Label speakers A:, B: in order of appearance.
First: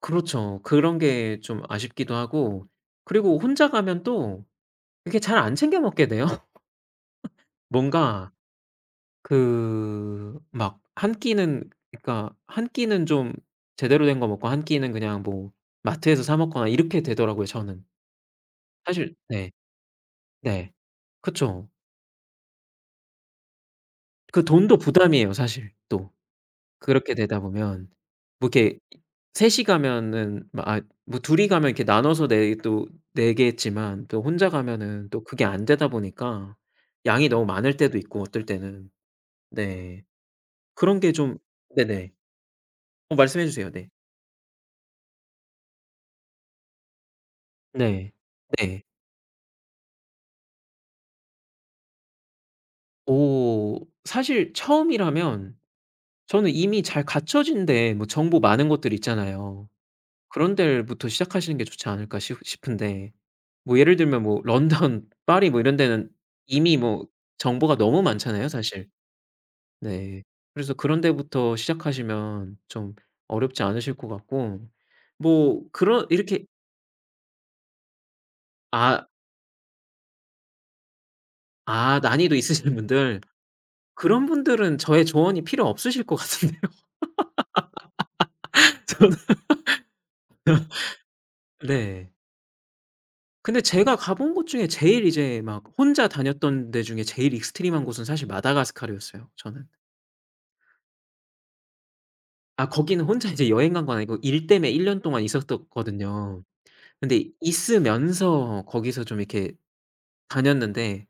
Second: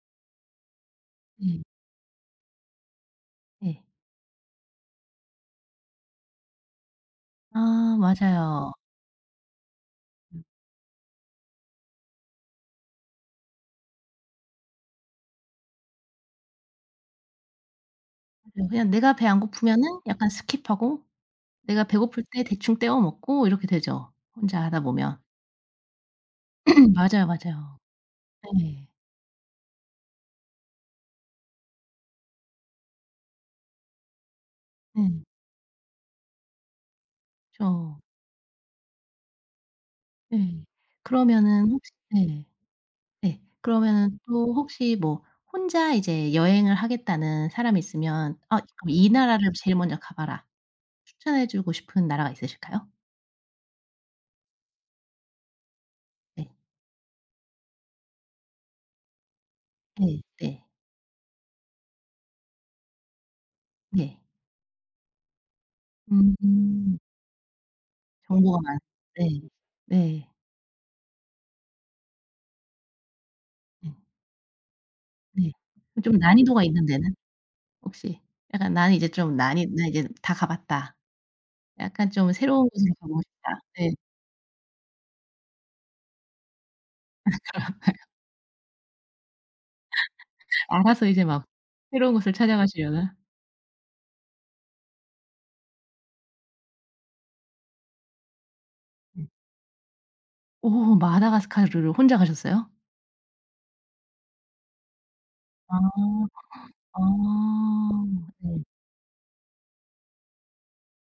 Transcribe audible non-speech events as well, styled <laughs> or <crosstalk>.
A: 그렇죠. 그런 게 좀
B: 음.
A: 아쉽기도 하고 그리고 혼자
B: 네.
A: 가면 또 이렇게 잘 안 챙겨 먹게 돼요.
B: 아.
A: 뭔가
B: 맞아요.
A: 그
B: 음.
A: 막 1 끼는 그니까 1 끼는 좀 제대로 된 거 먹고 1 끼는 그냥 뭐 마트에서 사먹거나 이렇게 되더라고요 저는.
B: 그냥 내가
A: 사실
B: 배 안
A: 네.
B: 고프면은 약간
A: 네.
B: 스킵하고
A: 그쵸.
B: 내가 배고플 때 대충 떼워 먹고 이렇게 되죠
A: 그
B: 혼자
A: 돈도
B: 하다 보면.
A: 부담이에요. 사실 또
B: <clears throat>
A: 그렇게
B: 맞아요,
A: 되다
B: 맞아요.
A: 보면 뭐 이렇게
B: 네.
A: 셋이 가면은 뭐 아 둘이 가면 이렇게 나눠서 내 또 내겠지만 그 혼자 가면은 또
B: 네.
A: 그게 안 되다 보니까 양이 너무 많을 때도
B: 그죠.
A: 있고 어떨 때는. 네.
B: 네.
A: 그런 게 좀
B: 그러면은 혹시
A: 네네.
B: 네.
A: 어
B: 네.
A: 말씀해 주세요. 네.
B: 그러면은 또 혹시 뭐 혼자 이제 여행을 하겠다는 사람이
A: 네.
B: 있으면 "어
A: 네.
B: 이 나라를 제일 먼저 가 봐라." 추천해 주고 싶은 나라가 있으실까요?
A: 어. 사실 처음이라면
B: 네.
A: 저는 이미 잘 갖춰진 데 뭐 정보 많은 곳들 있잖아요.
B: 네.
A: '그런
B: 네.
A: 데부터 시작하시는 게 좋지 않을까.' 싶 싶은데. 뭐 예를
B: 네.
A: 들면 뭐 런던 파리 뭐 이런 데는 이미
B: 음음.
A: 뭐 정보가 너무 많잖아요
B: 정보가 많
A: 사실.
B: 네.
A: 네.
B: 네.
A: 그래서 그런 데부터 시작하시면 좀 어렵지
B: 음.
A: 않으실 것 같고.
B: 네.
A: 뭐 그런
B: 좀
A: 이렇게
B: 난이도가 있는 데는? 혹시. 약간 나는
A: 아.
B: 이제 좀 난 이 '난 이제 다 가 봤다.
A: 아.
B: 약간 좀
A: 난이도
B: 새로운
A: 있으신
B: 곳으로 가
A: 분들.
B: 보고 싶다.' 네.
A: 그런 분들은 저의 조언이 필요 없으실 것 같은데요.
B: 아 그런가요?
A: <laughs> 저는
B: <laughs> 알아서 이제 막
A: <laughs> 네.
B: 새로운 곳을 찾아가시려나?
A: 근데 제가 가본 곳 중에 제일 이제 막 혼자 다녔던 데 중에 제일 익스트림한 곳은 사실
B: 음.
A: 마다가스카르였어요 저는.
B: 오. 마다가스카르를 혼자
A: 아
B: 가셨어요?
A: 거기는 혼자 이제 여행 간 건 아니고 일 때문에 1 년 동안
B: 아.
A: 있었었거든요.
B: 아.
A: 근데
B: 네.
A: 있으면서 거기서 좀 이렇게 다녔는데